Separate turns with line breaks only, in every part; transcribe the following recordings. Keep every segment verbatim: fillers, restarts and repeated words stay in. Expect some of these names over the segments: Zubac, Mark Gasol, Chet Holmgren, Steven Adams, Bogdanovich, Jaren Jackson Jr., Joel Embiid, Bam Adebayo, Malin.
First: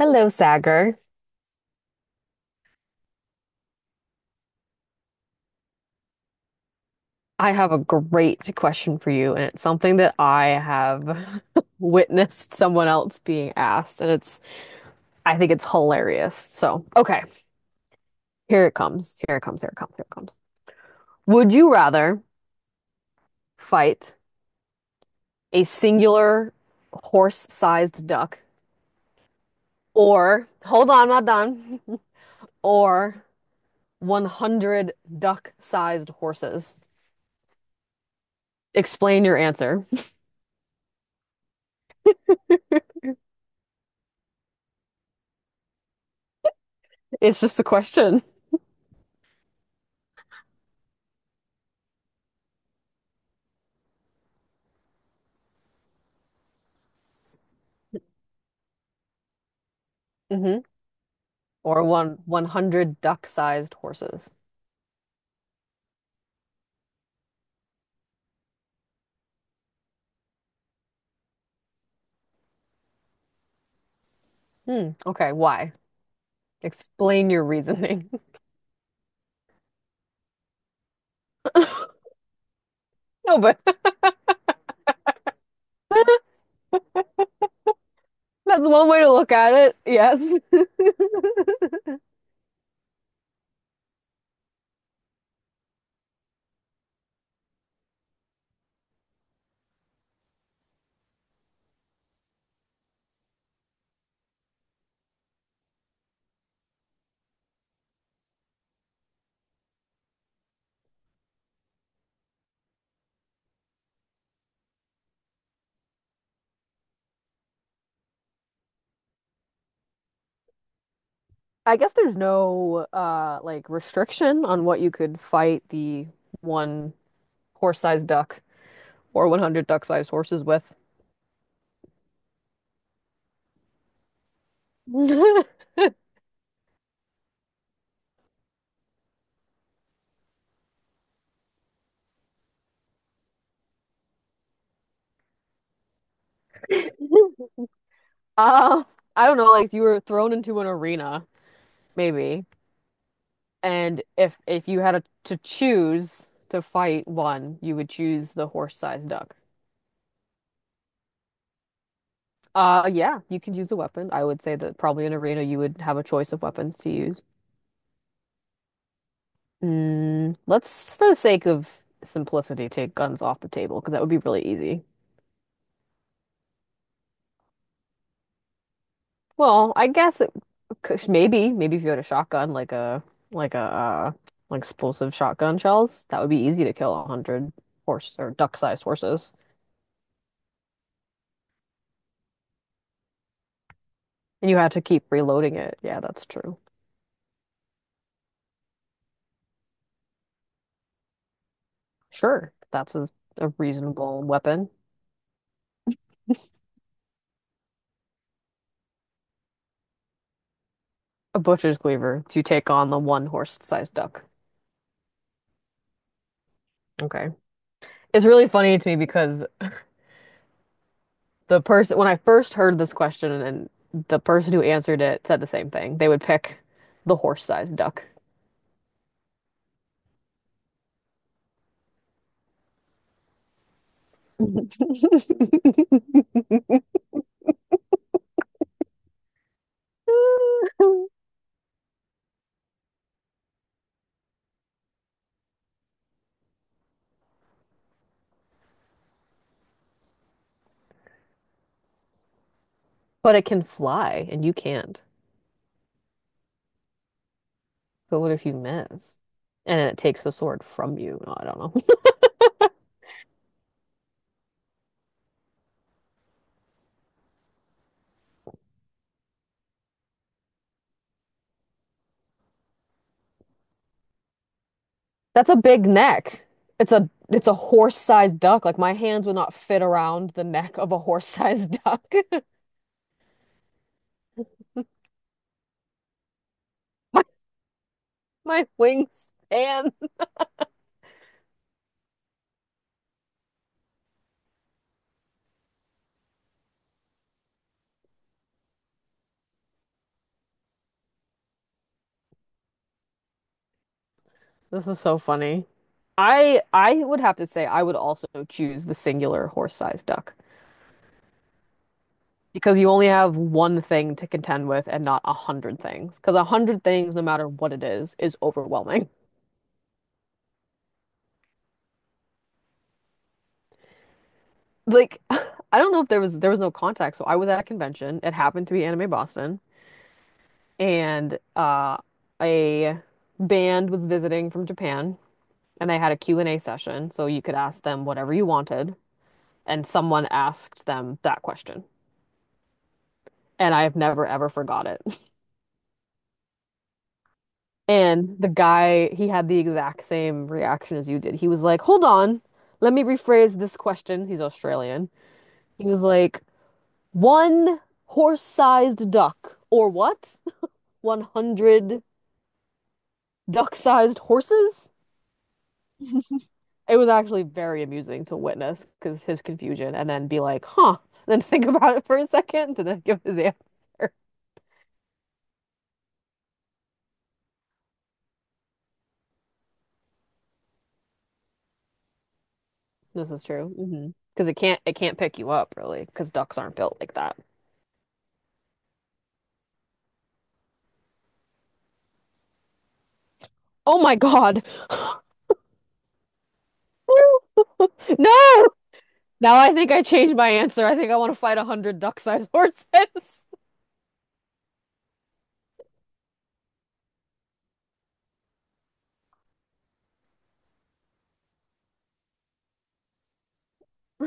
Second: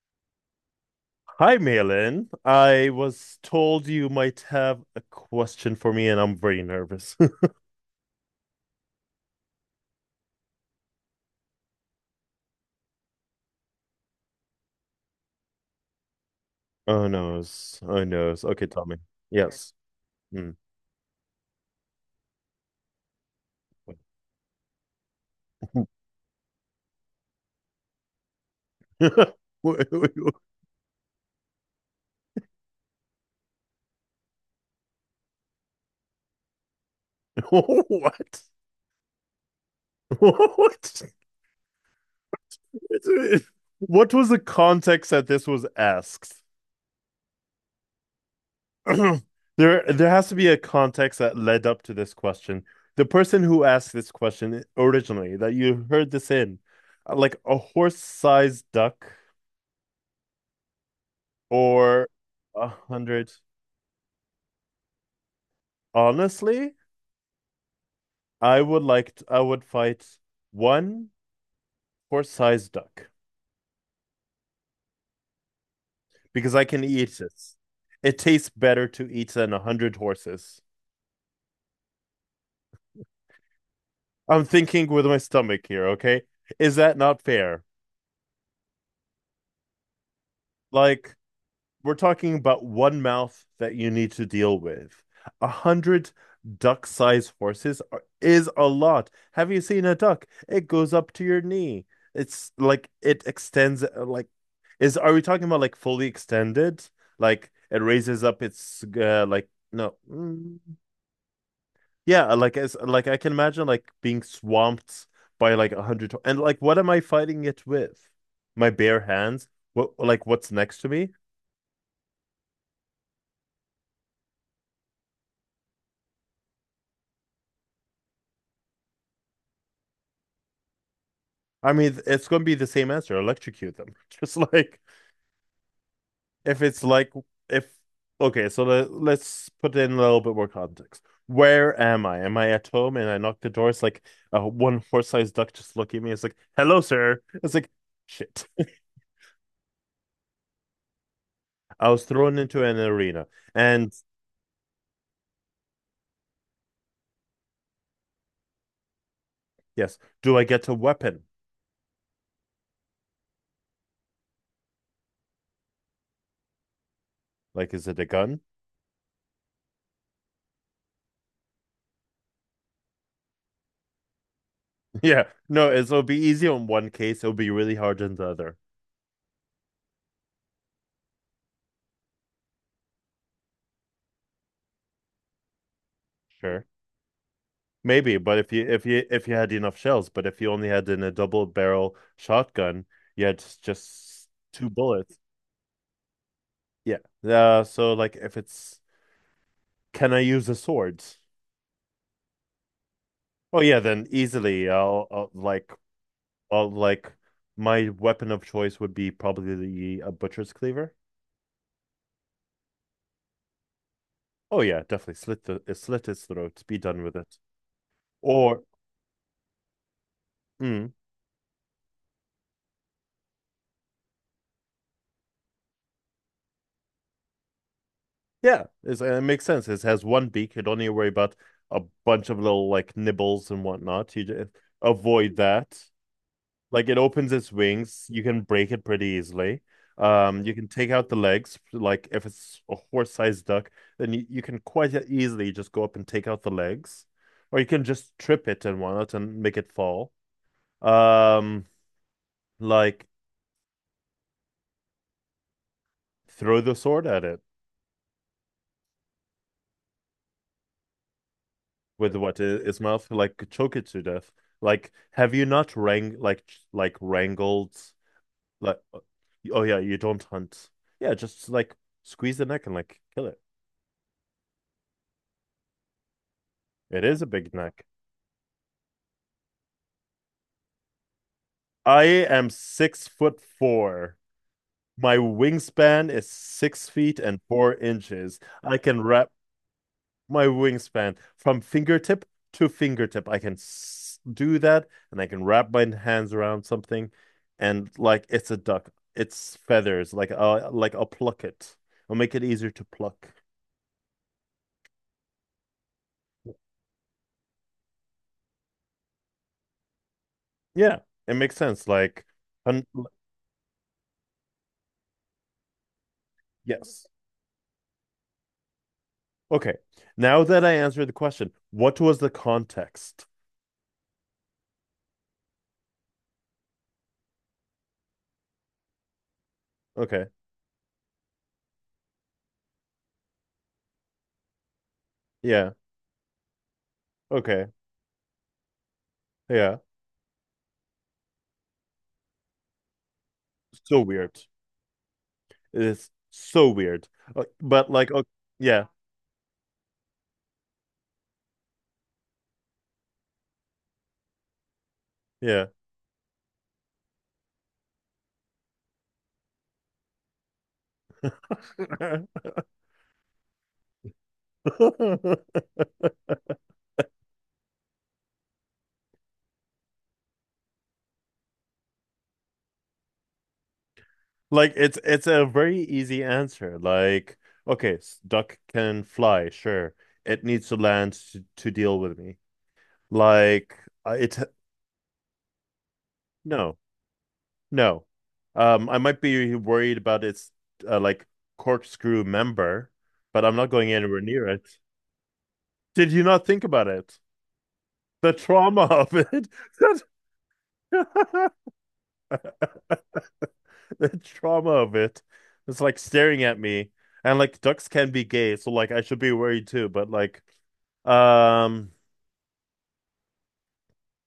Hello, Sagar.
Hi, Malin. I was told you might have a question for me, and I'm very nervous.
I have a great question for you, and it's something that I have witnessed someone else being asked, and it's, I think it's hilarious. So,
Oh
okay,
no, oh no. Okay,
here it
tell me.
comes. Here it comes. Here
Yes.
it comes. Here it comes.
Mm.
Would you rather fight a singular horse-sized duck
Wait, wait, wait.
or, hold on, I'm not done, or one hundred duck-sized horses?
What?
Explain your answer.
What? It's- What was the context that this was asked?
It's just a question.
There, there has to be a context that led up to this question. The person who asked this question originally, that you heard this in, like a horse-sized duck
Or
or
one
a
100
hundred.
duck-sized horses.
Honestly, I would like to, I would fight one horse-sized duck
Hmm. Okay, why?
because I can eat
Explain
it.
your reasoning.
It tastes better to eat than a hundred horses.
No, but
I'm thinking with my stomach here, okay?
that's
Is that not fair?
one way to look at it. Yes.
Like we're talking about one mouth that you need to deal with. A hundred duck-sized horses are, is a lot. Have you seen a duck? It goes up to your knee. It's like it extends. uh, Like, is are we talking about like fully extended? Like it raises up its uh, like no, mm, yeah. Like it's like I can imagine like being swamped by like a hundred and like what am I fighting it with? My bare hands? What like what's next to me?
I guess there's no uh like restriction on what you could fight the one horse-sized duck or one hundred duck-sized horses with.
I mean, it's going to be the same answer. Electrocute them. Just like if it's like if okay, so let, let's put in a little bit more context. Where am I? Am I at home? And I knock the door. It's like, uh, one horse-sized duck just looking at me. It's like, "Hello, sir." It's like, "Shit."
Uh, I don't know, like if you were thrown into an arena,
I was thrown
maybe.
into an arena. And
And if if you had a, to choose to fight one, you would choose the horse-sized duck.
yes, do I get a weapon?
Uh, yeah, you could use a weapon. I would say that probably in arena you would have a choice of weapons to use.
Like, is it a gun?
Mm, let's, for the sake of simplicity, take guns off the table because that would be really easy.
Yeah. No, it's, it'll be easy on one case. It'll be really hard in the other.
Well, I guess it, c- maybe maybe if you had a shotgun, like a like a uh, like explosive shotgun shells, that would be easy
Sure.
to kill a hundred horse
Maybe,
or
but if you if
duck-sized
you if
horses,
you had enough shells, but if you only had in a double barrel shotgun, you had just, just
and you
two
had to keep
bullets.
reloading it. Yeah, that's true.
Yeah. Uh, so like, if it's can I use a sword?
Sure, that's a, a
Oh yeah, then
reasonable
easily,
weapon.
I'll, I'll like I'll like my weapon of choice would be probably a butcher's cleaver.
A butcher's cleaver to take on the one horse-sized duck.
Oh yeah, definitely slit the uh, slit his throat, be done with
Okay.
it.
It's really
Or
funny to me because
mm,
the person, when I first heard this question and the person who answered it said the same thing. They would pick the horse-sized duck.
Yeah, it's, it makes sense. It has one beak. You don't need to worry about a bunch of little like nibbles and whatnot. You just avoid that. Like it opens its wings. You can break it pretty easily. Um, you can take out the legs. Like if it's a horse-sized duck, then you, you can quite easily just go up and take out the legs, or you can just trip it and whatnot and make it fall. Um, like
But it can fly and you can't.
throw the sword at it.
But what if you miss? And it takes the sword from you. No, I don't know.
With what, his mouth? Like, choke it to death. Like, have you not wrang like like wrangled like? Oh yeah, you don't hunt. Yeah, just like squeeze the neck and like kill it.
That's a big neck. It's
It
a
is a
it's
big
a
neck.
horse-sized duck. Like my hands would not fit around the neck of a horse-sized
I
duck.
am six foot four. My wingspan is six feet
My,
and four inches.
my
I can wrap
wingspan.
my wingspan from fingertip to fingertip. I can do that and I can wrap my hands around something, and like it's a duck. It's feathers. Like uh like I'll pluck it. I'll make it easier to pluck.
This is so funny. I I would have to say I would also choose the singular horse-sized duck
Yeah, it makes sense. Like
because
un
you only have one thing to contend with and not a hundred things. Because a hundred
yes.
things, no matter what it is, is overwhelming.
Okay. Now that I answered the question, what was the context?
Like I don't know if there was there was no contact. So I was at a convention. It happened to be Anime Boston.
Okay.
And uh, a band was visiting from Japan,
Yeah.
and they had a Q and a session, so you could
Okay.
ask them whatever you wanted,
Yeah.
and someone asked them that question. And I've
So
never
weird.
ever forgot it.
It is so weird. Uh, But like, okay,
And the
yeah.
guy, he had the exact same reaction as you did. He was like, "Hold on, let me rephrase this question." He's Australian. He was like, "One horse-sized duck, or what?
Yeah.
one hundred duck-sized horses?" It was actually very amusing to witness because his confusion and then be like, huh, and then think about it for a second and then give his answer.
Like, it's it's a very easy answer. Like, okay, s- duck can fly, sure. It needs to land to, to deal with me.
This is true.
Like,
Hmm.
uh, it
Because it can't it can't pick you up really because ducks aren't
no,
built like that.
no. Um, I might be worried about its uh, like corkscrew member, but I'm not going
Oh my
anywhere near
God.
it. Did you not think about it?
Woo!
The
No.
trauma of it.
Now I think I changed my answer. I think I want to fight a hundred duck-sized horses. I
The trauma of it. It's like staring at me. And like ducks can be gay, so like I should be worried too, but like, um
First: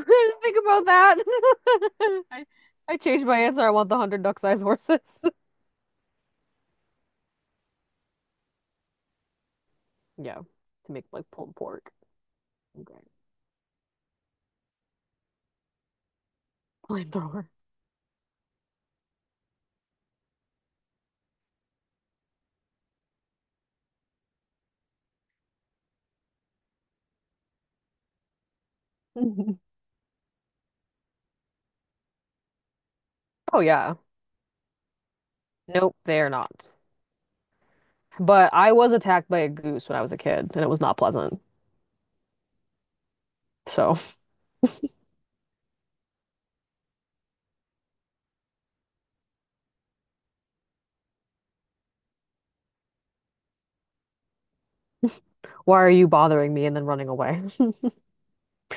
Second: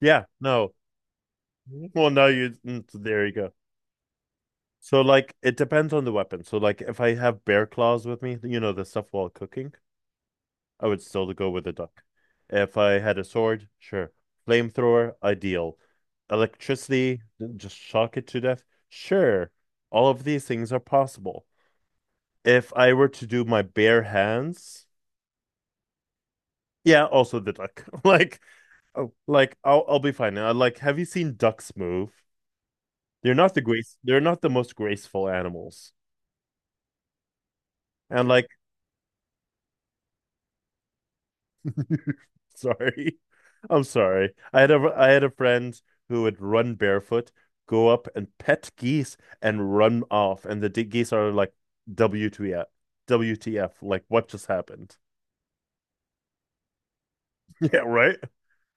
Yeah,
think
no.
about that.
Well, now
I,
you, mm, so
I
there
changed
you
my
go.
answer. I want the hundred duck-sized horses.
So like it depends on the weapon. So like if I have bear claws with me, you know, the stuff while cooking,
Yeah,
I
to
would
make like
still go
pulled
with a
pork.
duck. If I
Okay.
had a sword, sure. Flamethrower, ideal. Electricity,
Flamethrower.
just shock it to death. Sure. All of these things are possible. If I were to do my bare hands, yeah, also the duck. Like, oh, like I'll I'll be fine. I like have you seen ducks move? They're not the
Oh
grace.
yeah.
They're not the most graceful animals.
Nope, they are not.
And like,
But I was attacked by a goose when I was a kid, and it was not pleasant.
sorry, I'm
So,
sorry. I had a I had a friend who would run barefoot, go up and pet geese and run off, and the d- geese are like, W T F, W T F? Like, what just happened?
why are you bothering me and then running away?
Yeah, right.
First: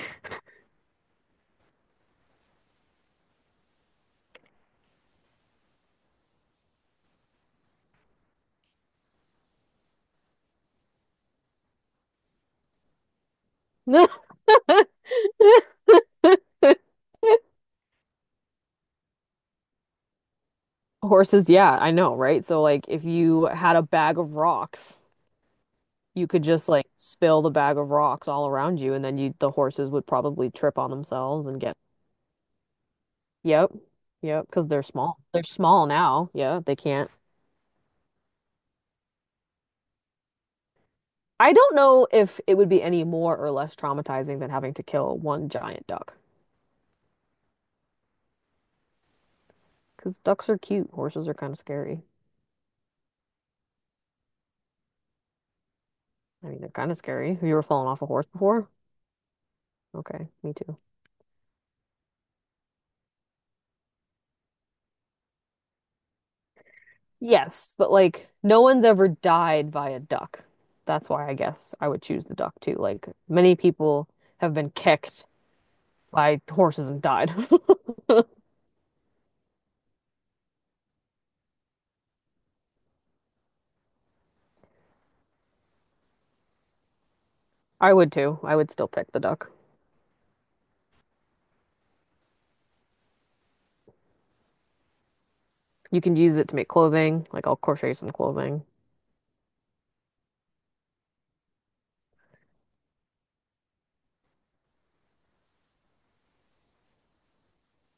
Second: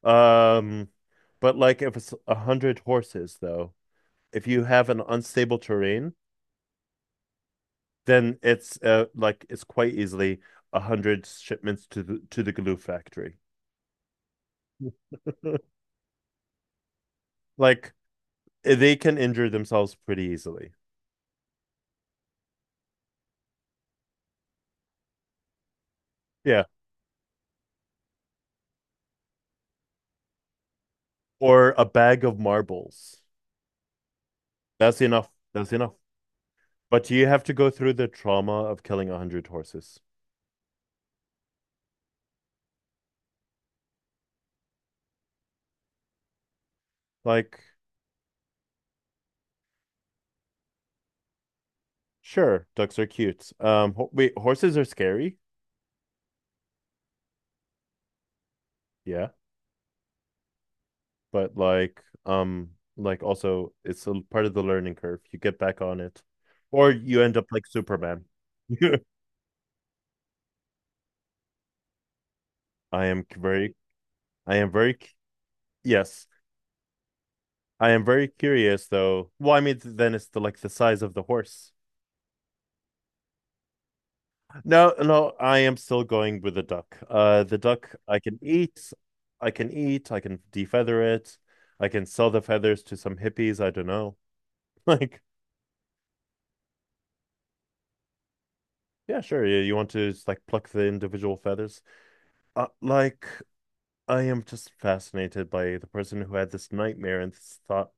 Um, but like, if it's a hundred horses though, if you have an unstable terrain, then it's uh like it's quite easily a hundred shipments to the to the glue factory. Like, they can injure themselves pretty easily.
Horses, yeah, I know, right? So, like, if you had a bag of rocks, you could
Yeah.
just like spill the bag of rocks all around you, and then you the horses would probably trip on themselves and
Or
get.
a bag of marbles.
Yep, yep, because they're
That's
small.
enough.
They're
That's
small
enough.
now. Yeah, they can't.
But you have to go through the trauma of killing a hundred horses.
I don't know if it would be any more or less traumatizing than having to kill one giant duck.
Like,
Because ducks are cute. Horses are kind of scary.
sure, ducks are cute. Um, ho- wait, horses are scary.
I mean, they're kind of scary. Have you ever fallen off a horse before?
Yeah,
Okay, me too.
but like, um, like also, it's a part of the learning curve. You get back on it, or you end up like
Yes, but
Superman.
like no one's ever died by a duck. That's why I guess I would choose the duck too.
I
Like
am
many
very,
people have
I
been
am very,
kicked
yes.
by horses and died.
I am very curious though. Well, I mean, then it's the like the size of the horse. No, no, I am still going with the duck. Uh, the
I
duck
would
I can
too. I would still
eat,
pick the duck.
I can eat, I can defeather it, I can sell the feathers to some hippies. I don't know. Like,
You can use it to make clothing. Like I'll crochet some clothing.
yeah, sure. You, you want to just like pluck the individual feathers? Uh, like, I am just fascinated by the person who had this nightmare and this thought.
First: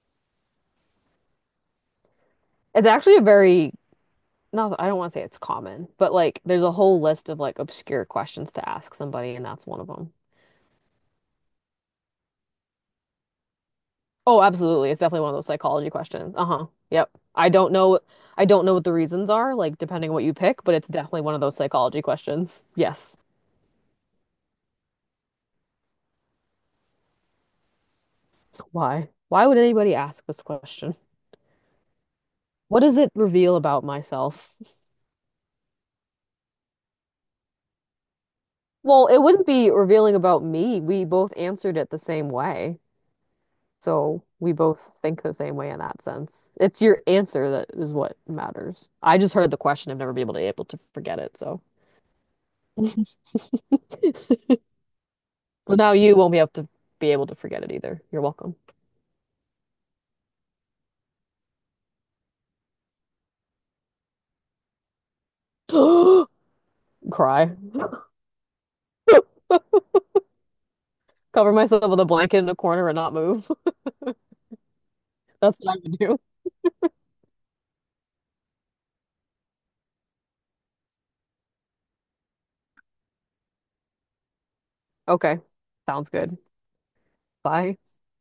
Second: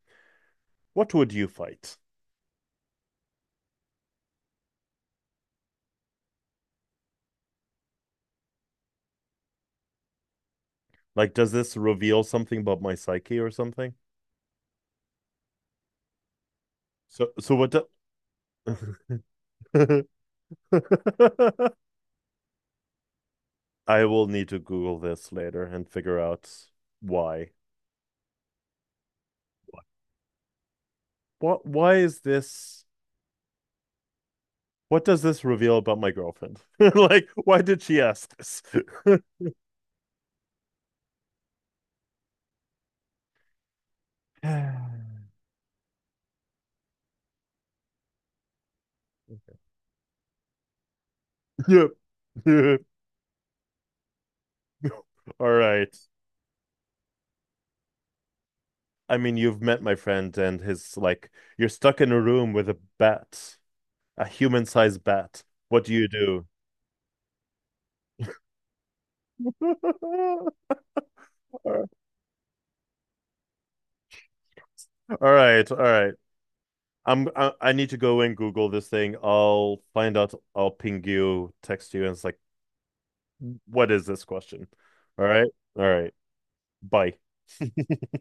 What would you fight?
It's actually a very, not, I don't want to say it's common, but like there's a whole list of like obscure questions to ask somebody, and that's one of them.
Like, does this reveal something about my psyche or something?
Oh, absolutely. It's definitely one of those psychology questions. Uh-huh. Yep.
So,
I
so
don't
what?
know I don't know what the reasons are, like
Do-
depending on what you pick, but it's definitely one of those psychology questions. Yes.
I will need to Google this later and figure out why.
Why? Why would anybody ask this question?
What? Why is
What
this?
does it reveal about myself?
What does this reveal about my girlfriend? Like, why did she ask this?
Well, it wouldn't be revealing about me. We both answered it the same way. So we both think the same way in that sense. It's your answer that is what matters. I just heard the question. I've never been able to able to forget it, so
Yep. Yep. All
Well, now
right.
you won't be able to be able to forget it either. You're welcome.
I mean, you've met my friend and his, like, you're stuck in a room with a bat, a human-sized bat. What do you do?
Cry. Cover myself
All
with a blanket in a corner and not move. That's
right, all
what I would
right.
do.
I'm I, I need to go and Google this thing. I'll find out. I'll ping you, text you, and it's like, what is this question? All
Okay.
right, all
Sounds
right.
good.
Bye.
Bye.